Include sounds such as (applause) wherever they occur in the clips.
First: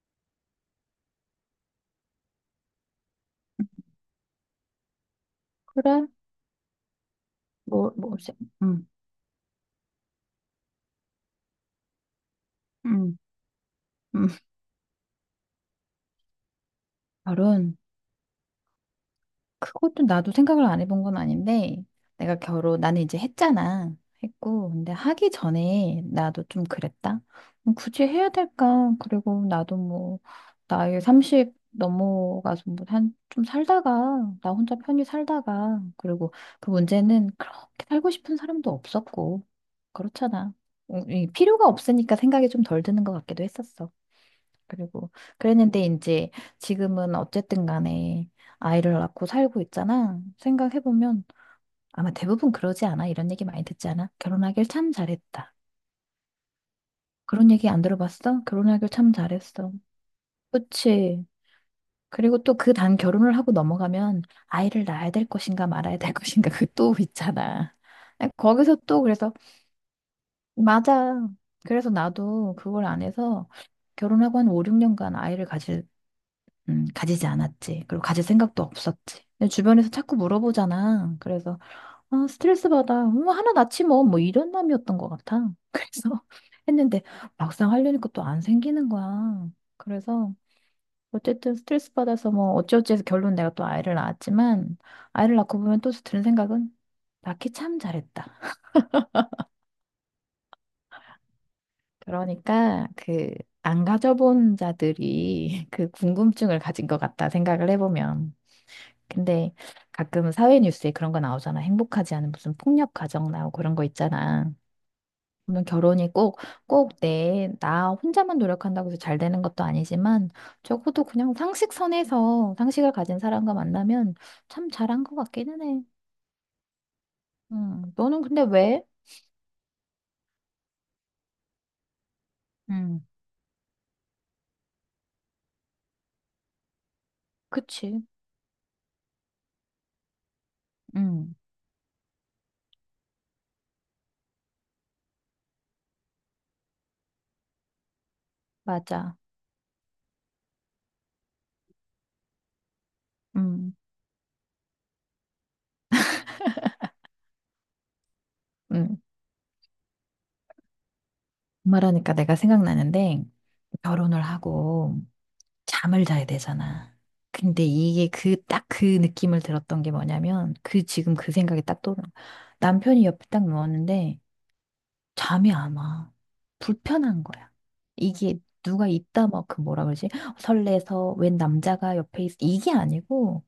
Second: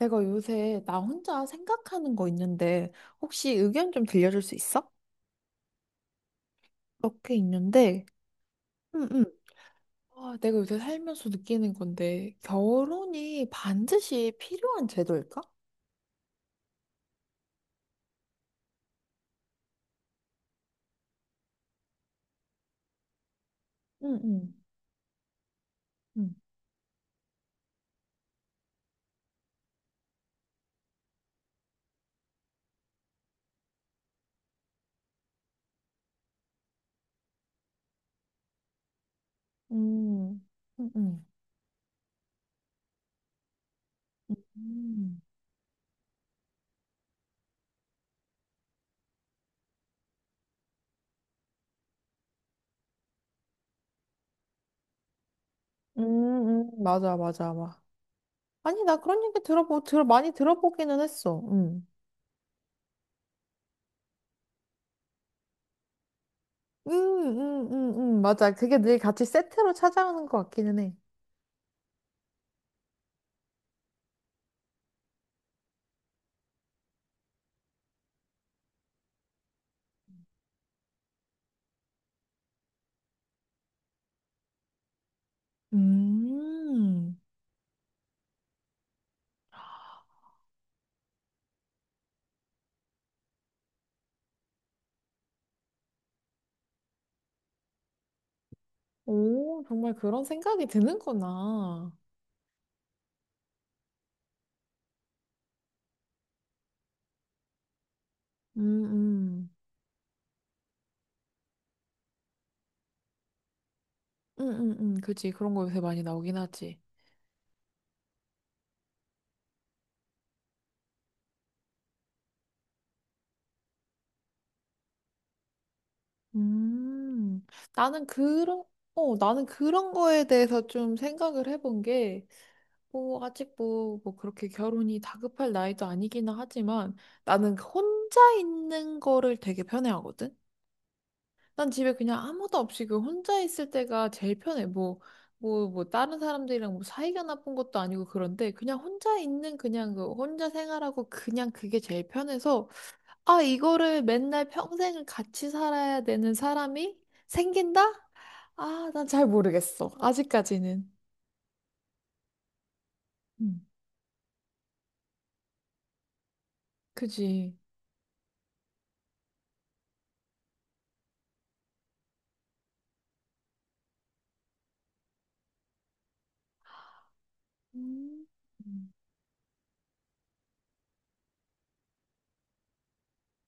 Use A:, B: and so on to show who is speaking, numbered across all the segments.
A: 내가 요새 나 혼자 생각하는 거 있는데 혹시 의견 좀 들려줄 수 있어?
B: 그래?
A: 몇 개
B: 뭐,
A: 있는데.
B: 뭐, 없이. 음,
A: 응, 응. 아, 내가 요새 살면서 느끼는 건데
B: 음,
A: 결혼이
B: 음.
A: 반드시 필요한 제도일까?
B: 결혼. 그것도 나도 생각을 안 해본 건 아닌데, 내가 결혼, 나는 이제 했잖아.
A: 응, 응.
B: 했고, 근데 하기 전에
A: 응.
B: 나도 좀 그랬다. 굳이 해야 될까? 그리고 나도 뭐, 나이 30 넘어가서 뭐, 한, 좀 살다가, 나 혼자 편히 살다가, 그리고 그 문제는 그렇게 살고 싶은 사람도 없었고,
A: 응
B: 그렇잖아.
A: 응 응
B: 이 필요가 없으니까 생각이 좀 덜 드는 것 같기도 했었어. 그리고
A: 응,
B: 그랬는데 이제 지금은 어쨌든 간에 아이를 낳고 살고 있잖아. 생각해보면 아마 대부분 그러지 않아? 이런 얘기 많이 듣지 않아? 결혼하길 참 잘했다.
A: 응, 응, 맞아,
B: 그런
A: 맞아,
B: 얘기
A: 맞아.
B: 안 들어봤어?
A: 아니,
B: 결혼하길
A: 나
B: 참
A: 그런 얘기
B: 잘했어.
A: 들어보 들 많이 들어보기는
B: 그치.
A: 했어. 응응응응응,
B: 그리고 또 그 단 결혼을 하고 넘어가면 아이를 낳아야 될 것인가 말아야 될 (laughs) 것인가 그 또 있잖아.
A: 맞아.
B: 거기서
A: 그게 늘
B: 또
A: 같이
B: 그래서
A: 세트로 찾아오는 것 같기는 해.
B: 맞아. 그래서 나도 그걸 안 해서 결혼하고 한 5, 6년간 아이를 가질 가지지 않았지. 그리고 가질 생각도 없었지. 근데 주변에서 자꾸 물어보잖아. 그래서, 아, 스트레스 받아. 뭐, 하나 낳지 뭐. 뭐, 이런 마음이었던 것 같아. (laughs) 그래서 했는데,
A: 음.
B: 막상 하려니까 또 안 생기는 거야. 그래서, 어쨌든 스트레스 받아서 뭐, 어찌어찌 해서 결론 내가 또 아이를 낳았지만, 아이를 낳고 보면 또 드는 생각은, 낳기 참 잘했다.
A: 오, 정말 그런 생각이 드는구나.
B: 그러니까, 그, 안 가져본 자들이 (laughs) 그 궁금증을 가진 것 같다 생각을 해보면.
A: 음, 음.
B: 근데 가끔 사회 뉴스에 그런 거 나오잖아. 행복하지 않은 무슨 폭력 가정 나오고 그런 거
A: 음,
B: 있잖아.
A: 음, 그치. 그런 거
B: 물론
A: 요새 많이
B: 결혼이
A: 나오긴
B: 꼭,
A: 하지.
B: 꼭 나 혼자만 노력한다고 해서 잘 되는 것도 아니지만 적어도 그냥 상식선에서 상식을 가진 사람과 만나면 참 잘한 것 같기는 해.
A: 음. 나는
B: 너는 근데
A: 그런,
B: 왜?
A: 나는 그런 거에 대해서 좀 생각을 해본 게,
B: 음,
A: 뭐, 아직 뭐, 그렇게 결혼이 다급할 나이도 아니기는 하지만, 나는
B: 그치.
A: 혼자 있는 거를 되게 편해하거든?
B: 음,
A: 난 집에 그냥 아무도 없이 그 혼자 있을 때가 제일 편해. 뭐, 다른 사람들이랑 뭐 사이가 나쁜 것도 아니고 그런데 그냥
B: 맞아.
A: 혼자 있는 그냥 그 혼자 생활하고 그냥 그게 제일 편해서 아,
B: 음,
A: 이거를 맨날 평생을 같이 살아야 되는 사람이 생긴다? 아,
B: 음.
A: 난 잘 모르겠어. 아직까지는.
B: 말하니까 내가 생각나는데
A: 음,
B: 결혼을 하고 잠을 자야 되잖아.
A: 그지.
B: 근데 이게 그, 딱 그 느낌을 들었던 게 뭐냐면, 그, 지금 그 생각이 딱 떠오른는 거야. 남편이 옆에 딱 누웠는데, 잠이 안 와. 불편한 거야.
A: 음,
B: 이게 누가
A: 음,
B: 있다, 막, 그 뭐라 그러지? 설레서, 웬 남자가 옆에 있어. 이게 아니고,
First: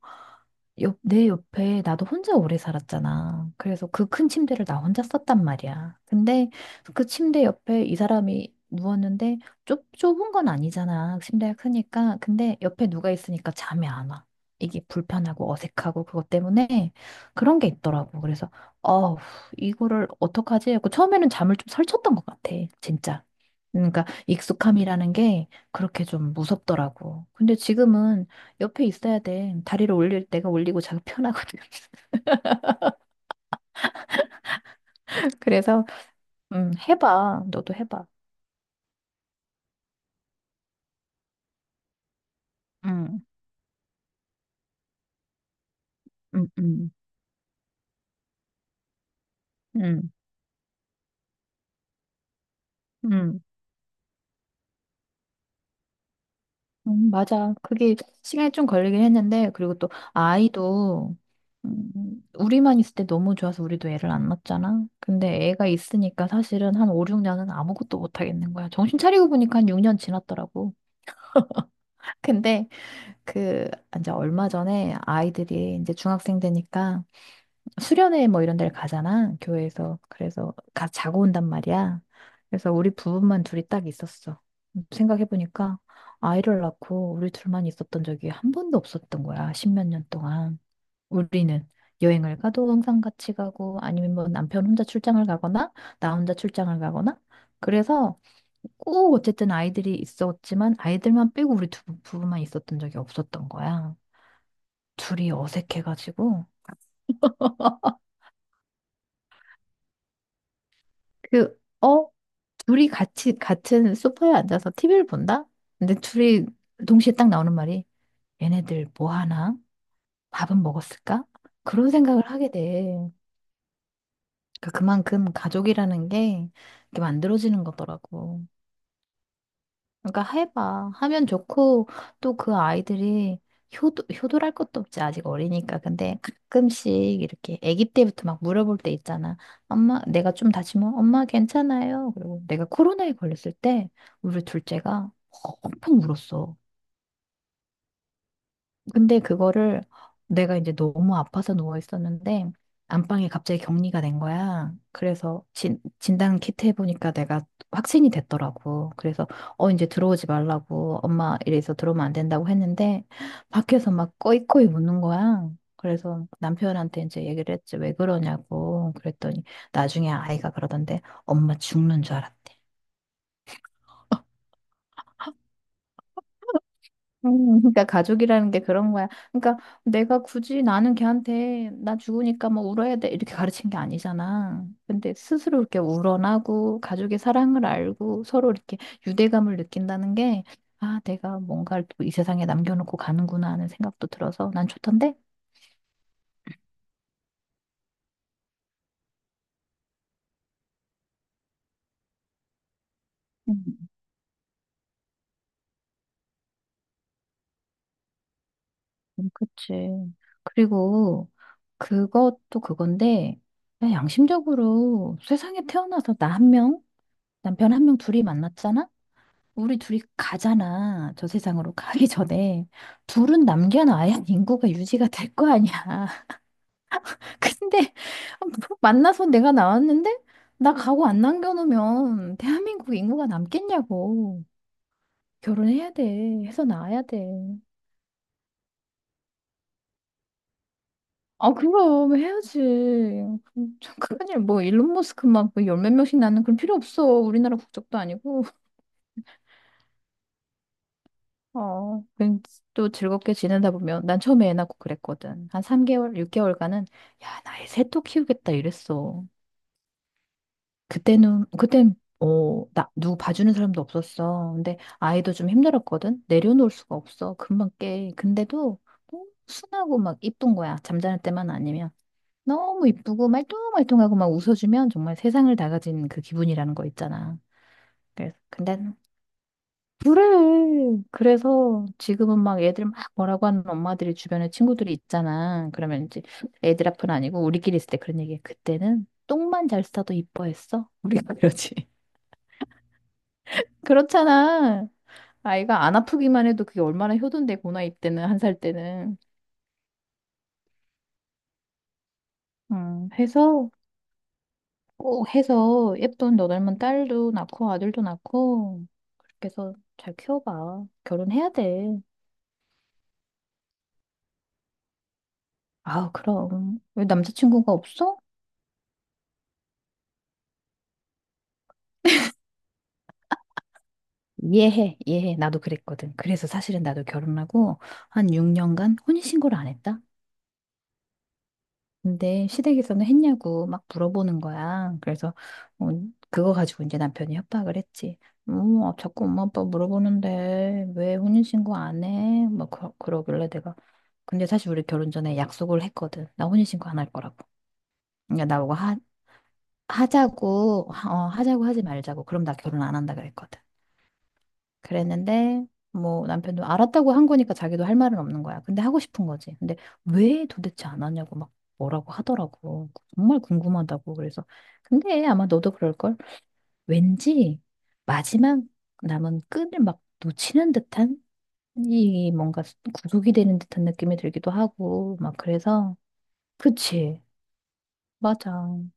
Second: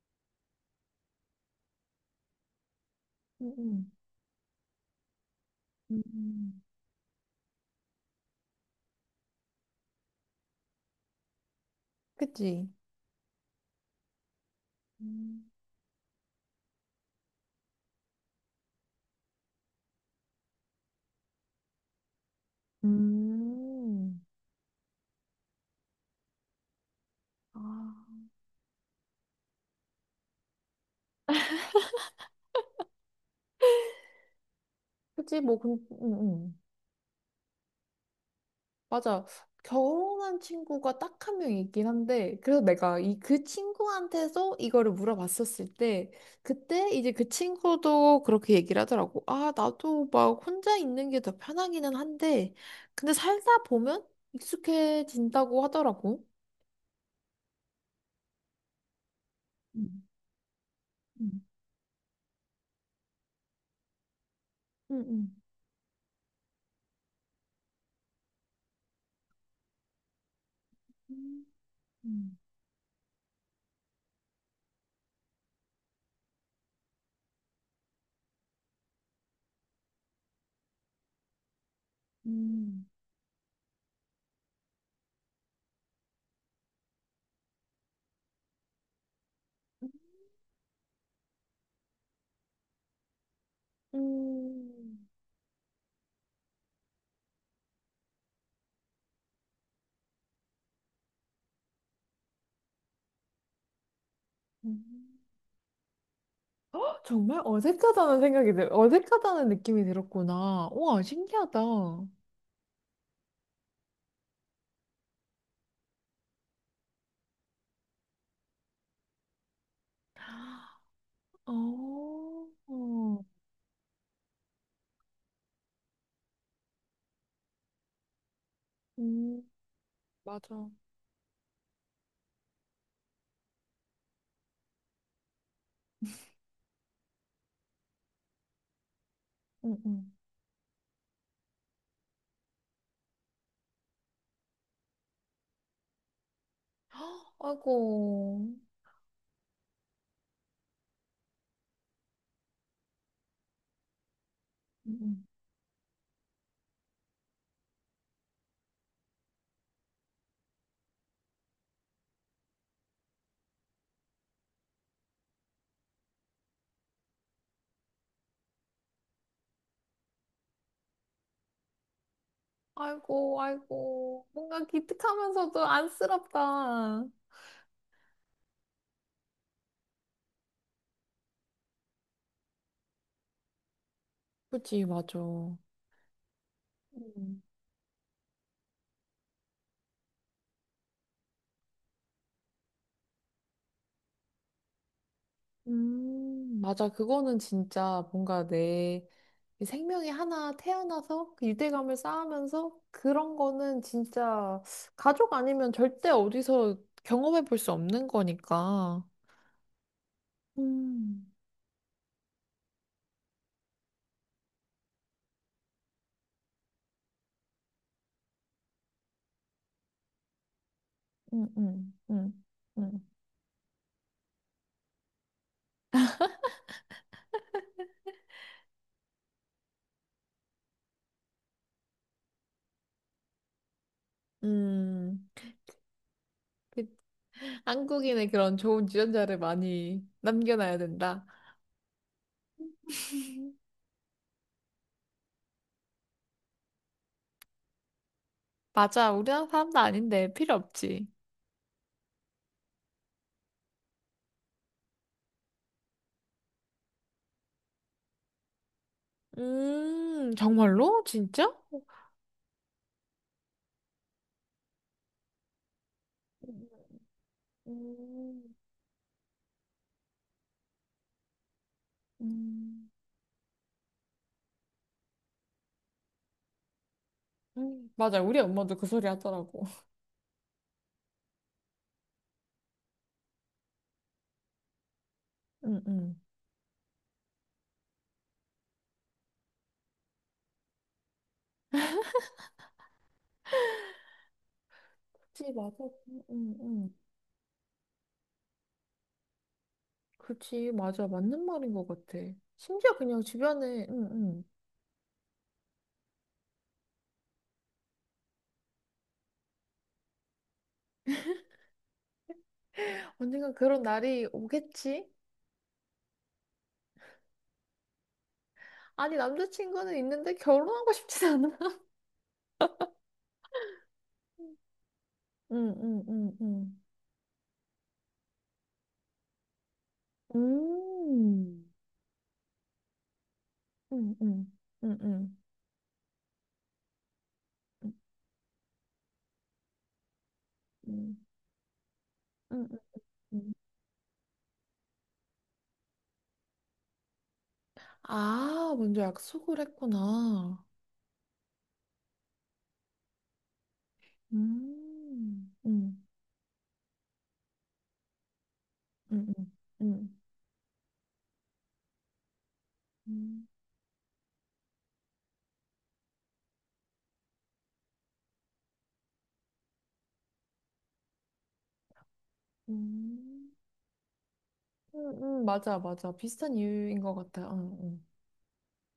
B: 옆, 내 옆에 나도 혼자 오래 살았잖아. 그래서
A: 음,
B: 그 큰 침대를 나 혼자 썼단 말이야. 근데
A: 음,
B: 그 침대 옆에 이 사람이 누웠는데 좁은 건 아니잖아. 침대가 크니까. 근데
A: 그지.
B: 옆에 누가 있으니까 잠이 안 와. 이게
A: 음.
B: 불편하고 어색하고 그것 때문에 그런 게 있더라고. 그래서 어우, 이거를 어떡하지? 하고 처음에는 잠을 좀 설쳤던 것 같아. 진짜. 그러니까
A: 음,
B: 익숙함이라는 게 그렇게 좀 무섭더라고. 근데
A: 아,
B: 지금은 옆에 있어야 돼. 다리를 올릴 때가 올리고 자기 편하거든. (laughs)
A: 그지. 뭐, 그, 음,
B: 그래서
A: 음.
B: 해봐. 너도 해봐.
A: 맞아. 결혼한 친구가 딱 한 명 있긴 한데, 그래서 내가 이
B: 음,
A: 그 친구한테서 이거를 물어봤었을 때,
B: 음,
A: 그때
B: 음,
A: 이제 그 친구도 그렇게 얘기를 하더라고. 아, 나도
B: 음,
A: 막 혼자 있는 게 더 편하기는 한데, 근데
B: 음,
A: 살다 보면 익숙해진다고 하더라고.
B: 맞아. 그게 시간이 좀 걸리긴 했는데 그리고 또
A: 음,
B: 아이도
A: 음,
B: 우리만 있을 때 너무 좋아서 우리도 애를 안 낳았잖아.
A: 응,
B: 근데 애가 있으니까 사실은 한 5, 6년은 아무것도 못 하겠는 거야. 정신 차리고 보니까 한 6년 지났더라고.
A: 응. 음,
B: 근데 그 이제 얼마 전에 아이들이 이제 중학생 되니까 수련회 뭐 이런 데를 가잖아, 교회에서. 그래서 가 자고 온단 말이야. 그래서
A: 음,
B: 우리 부부만 둘이 딱 있었어. 생각해보니까 아이를 낳고 우리 둘만 있었던 적이 한 번도 없었던 거야, 십몇
A: 음,
B: 년 동안. 우리는 여행을 가도 항상 같이 가고 아니면 뭐 남편 혼자
A: 음,
B: 출장을 가거나 나 혼자 출장을 가거나 그래서 꼭 어쨌든 아이들이 있었지만 아이들만 빼고 우리 두 부부만 있었던 적이 없었던 거야. 둘이 어색해가지고.
A: 헉, 정말 어색하다는 어색하다는 느낌이 들었구나. 우와,
B: 그,
A: 신기하다.
B: 어? 둘이 같이, 같은 소파에 앉아서 TV를 본다? 근데 둘이 동시에 딱 나오는 말이, 얘네들 뭐 하나? 밥은 먹었을까? 그런 생각을
A: 어,
B: 하게 돼. 그러니까 그만큼 가족이라는 게 이렇게 만들어지는 거더라고.
A: 음,
B: 그러니까
A: 맞아.
B: 해봐. 하면 좋고, 또 그 아이들이 효도, 효도랄 것도 없지. 아직 어리니까. 근데 가끔씩 이렇게 아기 때부터 막 물어볼 때 있잖아.
A: 응응
B: 엄마, 내가 좀 다치면 엄마 괜찮아요. 그리고 내가 코로나에 걸렸을 때 우리 둘째가 엄청 울었어.
A: 아이고,
B: 근데 그거를 내가 이제 너무 아파서 누워 있었는데 안방에 갑자기 격리가 된 거야.
A: 응, 응.
B: 그래서 진단 키트 해보니까 내가 확진이 됐더라고. 그래서 이제 들어오지 말라고 엄마 이래서 들어오면 안 된다고 했는데 밖에서 막 꺼이꺼이 우는 거야. 그래서 남편한테 이제 얘기를 했지 왜 그러냐고 그랬더니 나중에 아이가 그러던데 엄마 죽는 줄 알았대.
A: 아이고, 아이고. 뭔가 기특하면서도 안쓰럽다.
B: 그러니까 가족이라는 게 그런 거야. 그러니까 내가 굳이 나는 걔한테 나 죽으니까 뭐 울어야 돼 이렇게 가르친 게 아니잖아.
A: 그치,
B: 근데
A: 맞아.
B: 스스로 이렇게 우러나고 가족의
A: 음,
B: 사랑을 알고 서로 이렇게 유대감을 느낀다는 게 아, 내가 뭔가를 또 이 세상에 남겨놓고 가는구나 하는 생각도 들어서 난 좋던데?
A: 맞아. 그거는 진짜 뭔가 내 생명이 하나 태어나서 그 유대감을 쌓으면서 그런 거는
B: 음,
A: 진짜 가족 아니면 절대 어디서 경험해 볼 수 없는 거니까.
B: 그치. 그리고
A: 음.
B: 그것도 그건데 그냥 양심적으로 세상에 태어나서 나 한 명, 남편 한 명 둘이 만났잖아? 우리 둘이 가잖아. 저
A: 음,
B: 세상으로
A: 음,
B: 가기
A: 음,
B: 전에.
A: 음.
B: 둘은 남겨놔야 (laughs) 인구가 유지가 될 거 아니야. (laughs) 근데 만나서 내가 나왔는데 나 가고 안 남겨놓으면 대한민국 인구가 남겠냐고.
A: 음,
B: 결혼해야 돼. 해서
A: 그
B: 나와야 돼.
A: 한국인의 그런 좋은 유전자를 많이 남겨놔야 된다.
B: 아, 그럼 해야지. 참, 큰일, 뭐, 일론 머스크만 그 열 몇 명씩 낳는 그런 필요 없어. 우리나라 국적도 아니고.
A: 맞아, 우리나라 사람도 아닌데 필요 없지.
B: 어, 왠지 또 즐겁게 지내다 보면 난 처음에 애 낳고 그랬거든. 한 3개월, 6개월간은 야, 나애 셋 또 키우겠다 이랬어.
A: 정말로?
B: 그때는
A: 진짜?
B: 그땐 어, 나 누구 봐주는 사람도 없었어. 근데 아이도 좀 힘들었거든. 내려놓을 수가 없어. 금방 깨.
A: 음,
B: 근데도 너무 순하고 막 이쁜 거야. 잠자는 때만 아니면 너무
A: 음,
B: 이쁘고 말똥말똥하고 막 웃어주면 정말 세상을 다 가진 그 기분이라는 거 있잖아.
A: 맞아,
B: 그래서
A: 우리 엄마도
B: 근데
A: 그 소리 하더라고. (laughs)
B: 그래. 그래서 지금은 막 애들 막 뭐라고 하는 엄마들이 주변에 친구들이 있잖아.
A: 응응.
B: 그러면 이제 애들 앞은 아니고 우리끼리 있을 때 그런 얘기해. 그때는 똥만 잘 싸도 이뻐했어. 우리가 그러지. (laughs) 그렇잖아.
A: 그치,
B: 아이가
A: 맞아.
B: 안 아프기만 해도 그게
A: 응응.
B: 얼마나 효도인데, 고나 이때는, 한 살 때는.
A: 그치, 맞아. 맞는 말인 것 같아. 심지어 그냥
B: 해서,
A: 주변에 응응
B: 꼭 해서 예쁜 너 닮은 딸도 낳고 아들도 낳고, 그렇게 해서 잘 키워봐. 결혼해야 돼.
A: 언젠가 그런 날이 오겠지?
B: 아, 그럼. 왜 남자친구가 없어?
A: 아니, 남자친구는 있는데 결혼하고 싶지 않아.
B: 이해해, 이해해. 나도
A: 음, 음,
B: 그랬거든.
A: 음,
B: 그래서 사실은
A: 음.
B: 나도 결혼하고 한 6년간 혼인신고를 안 했다?
A: 응
B: 근데 시댁에서는 했냐고 막
A: 음,
B: 물어보는
A: 음,
B: 거야. 그래서
A: 음,
B: 어, 그거 가지고 이제 남편이 협박을 했지. 자꾸 엄마 아빠 물어보는데 왜
A: 음,
B: 혼인신고 안 해?
A: 음,
B: 막 그러길래
A: 음.
B: 내가. 근데 사실 우리 결혼 전에 약속을 했거든. 나 혼인신고 안 할 거라고. 그러니까 나보고
A: 아, 먼저 약속을 했구나.
B: 하자고 하지 말자고. 그럼 나 결혼 안 한다 그랬거든.
A: 음.
B: 그랬는데 뭐 남편도 알았다고 한 거니까 자기도 할 말은 없는 거야. 근데 하고
A: 음,
B: 싶은
A: 음,
B: 거지. 근데
A: 음,
B: 왜 도대체 안 하냐고 막 뭐라고 하더라고. 정말
A: 음.
B: 궁금하다고. 그래서 근데 아마 너도 그럴 걸. 왠지 마지막 남은 끈을 막 놓치는 듯한 이 뭔가 구속이
A: 음.
B: 되는 듯한 느낌이 들기도 하고 막
A: 맞아,
B: 그래서
A: 맞아. 비슷한 이유인 것
B: 그치.
A: 같아. 응, 응.
B: 맞아.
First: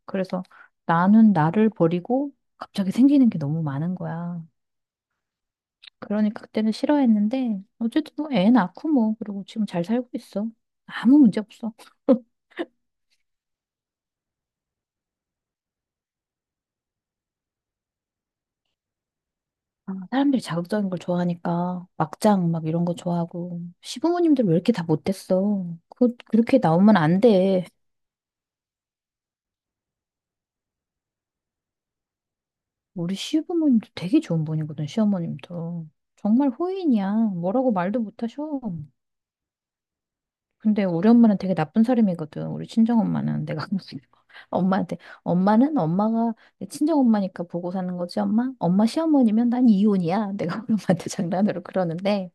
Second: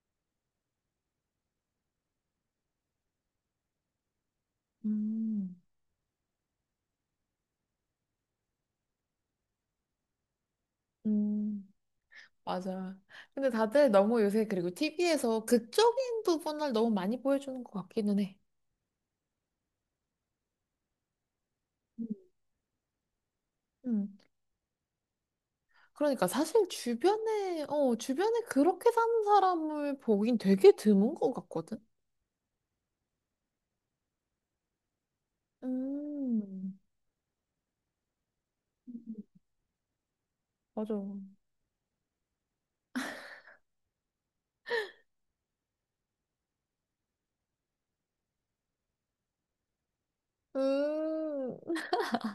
B: 그래서 나는 나를 버리고 갑자기 생기는 게 너무 많은 거야.
A: 음.
B: 그러니까 그때는 싫어했는데 어쨌든 뭐 애 낳고 뭐 그리고 지금 잘 살고 있어. 아무 문제
A: 음,
B: 없어. 아,
A: 맞아. 근데 다들 너무 요새 그리고 TV에서 극적인 부분을 너무 많이 보여주는 것 같기는 해.
B: (laughs) 사람들이 자극적인 걸 좋아하니까 막장 막 이런 거 좋아하고
A: 음,
B: 시부모님들 왜 이렇게 다 못됐어? 그
A: 그러니까
B: 그렇게
A: 사실
B: 나오면 안
A: 주변에,
B: 돼.
A: 어, 주변에 그렇게 사는 사람을 보긴 되게 드문 것 같거든?
B: 우리 시부모님도 되게 좋은 분이거든 시어머님도 정말
A: 음,
B: 호인이야. 뭐라고 말도 못하셔. 근데
A: 맞아.
B: 우리 엄마는 되게 나쁜 사람이거든. 우리 친정 엄마는 내가 무슨 (laughs) 엄마한테 엄마는 엄마가 내 친정 엄마니까 보고 사는 거지 엄마. 엄마 시어머니면 난 이혼이야. 내가 우리 엄마한테 (laughs)
A: 음,
B: 장난으로 그러는데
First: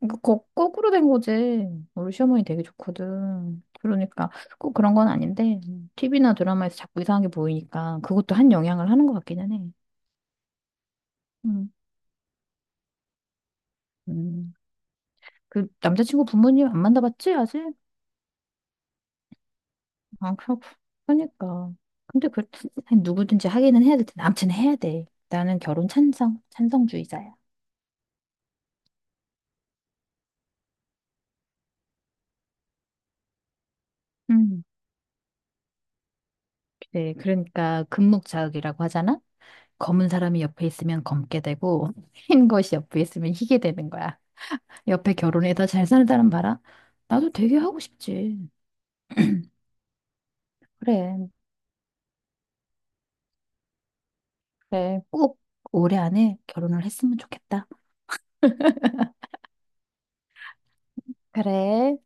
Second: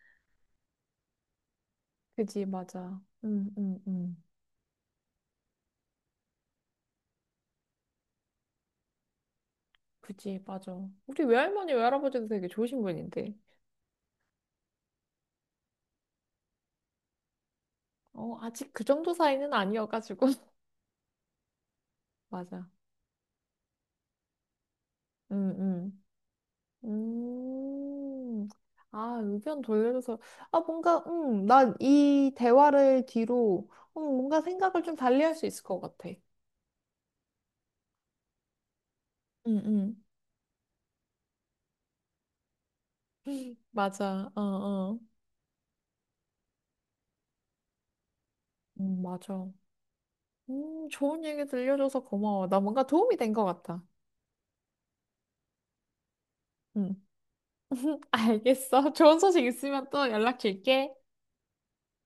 B: 그러니까 거꾸로 된 거지. 우리
A: 그지,
B: 시어머니 되게
A: 맞아.
B: 좋거든. 그러니까 꼭 그런 건 아닌데 TV나 드라마에서 자꾸 이상한 게 보이니까 그것도 한 영향을 하는 것 같기는 해.
A: 그지, 맞아. 우리
B: 음,
A: 외할머니, 외할아버지도 되게 좋으신 분인데.
B: 음. 그 남자친구 부모님 안 만나봤지 아직?
A: 어, 아직 그 정도 사이는 아니어가지고.
B: 아,
A: (laughs)
B: 그렇고. 그러니까. 근데 그
A: 맞아.
B: 아니, 누구든지 하기는 해야 될 텐데 아무튼 해야 돼.
A: 응,
B: 나는 결혼
A: 응.
B: 찬성, 찬성주의자야.
A: 음, 아, 의견 돌려줘서, 아, 뭔가, 난 이 대화를 뒤로, 뭔가
B: 음.
A: 생각을 좀 달리 할 수 있을 것 같아.
B: 그래. 그러니까 금목자극이라고 하잖아.
A: 응, 응.
B: 검은 사람이 옆에 있으면 검게 되고 흰 것이 옆에 있으면 희게
A: (laughs)
B: 되는 거야.
A: 맞아. 어, 어.
B: 옆에 결혼해서 잘 사는 사람 봐라. 나도 되게 하고 싶지.
A: 맞아. 좋은
B: 그래.
A: 얘기 들려줘서 고마워. 나 뭔가 도움이 된 것 같아.
B: 그래. 꼭 올해 안에 결혼을
A: 응.
B: 했으면 좋겠다.
A: (laughs) 알겠어. 좋은 소식 있으면 또 연락 줄게.
B: 그래.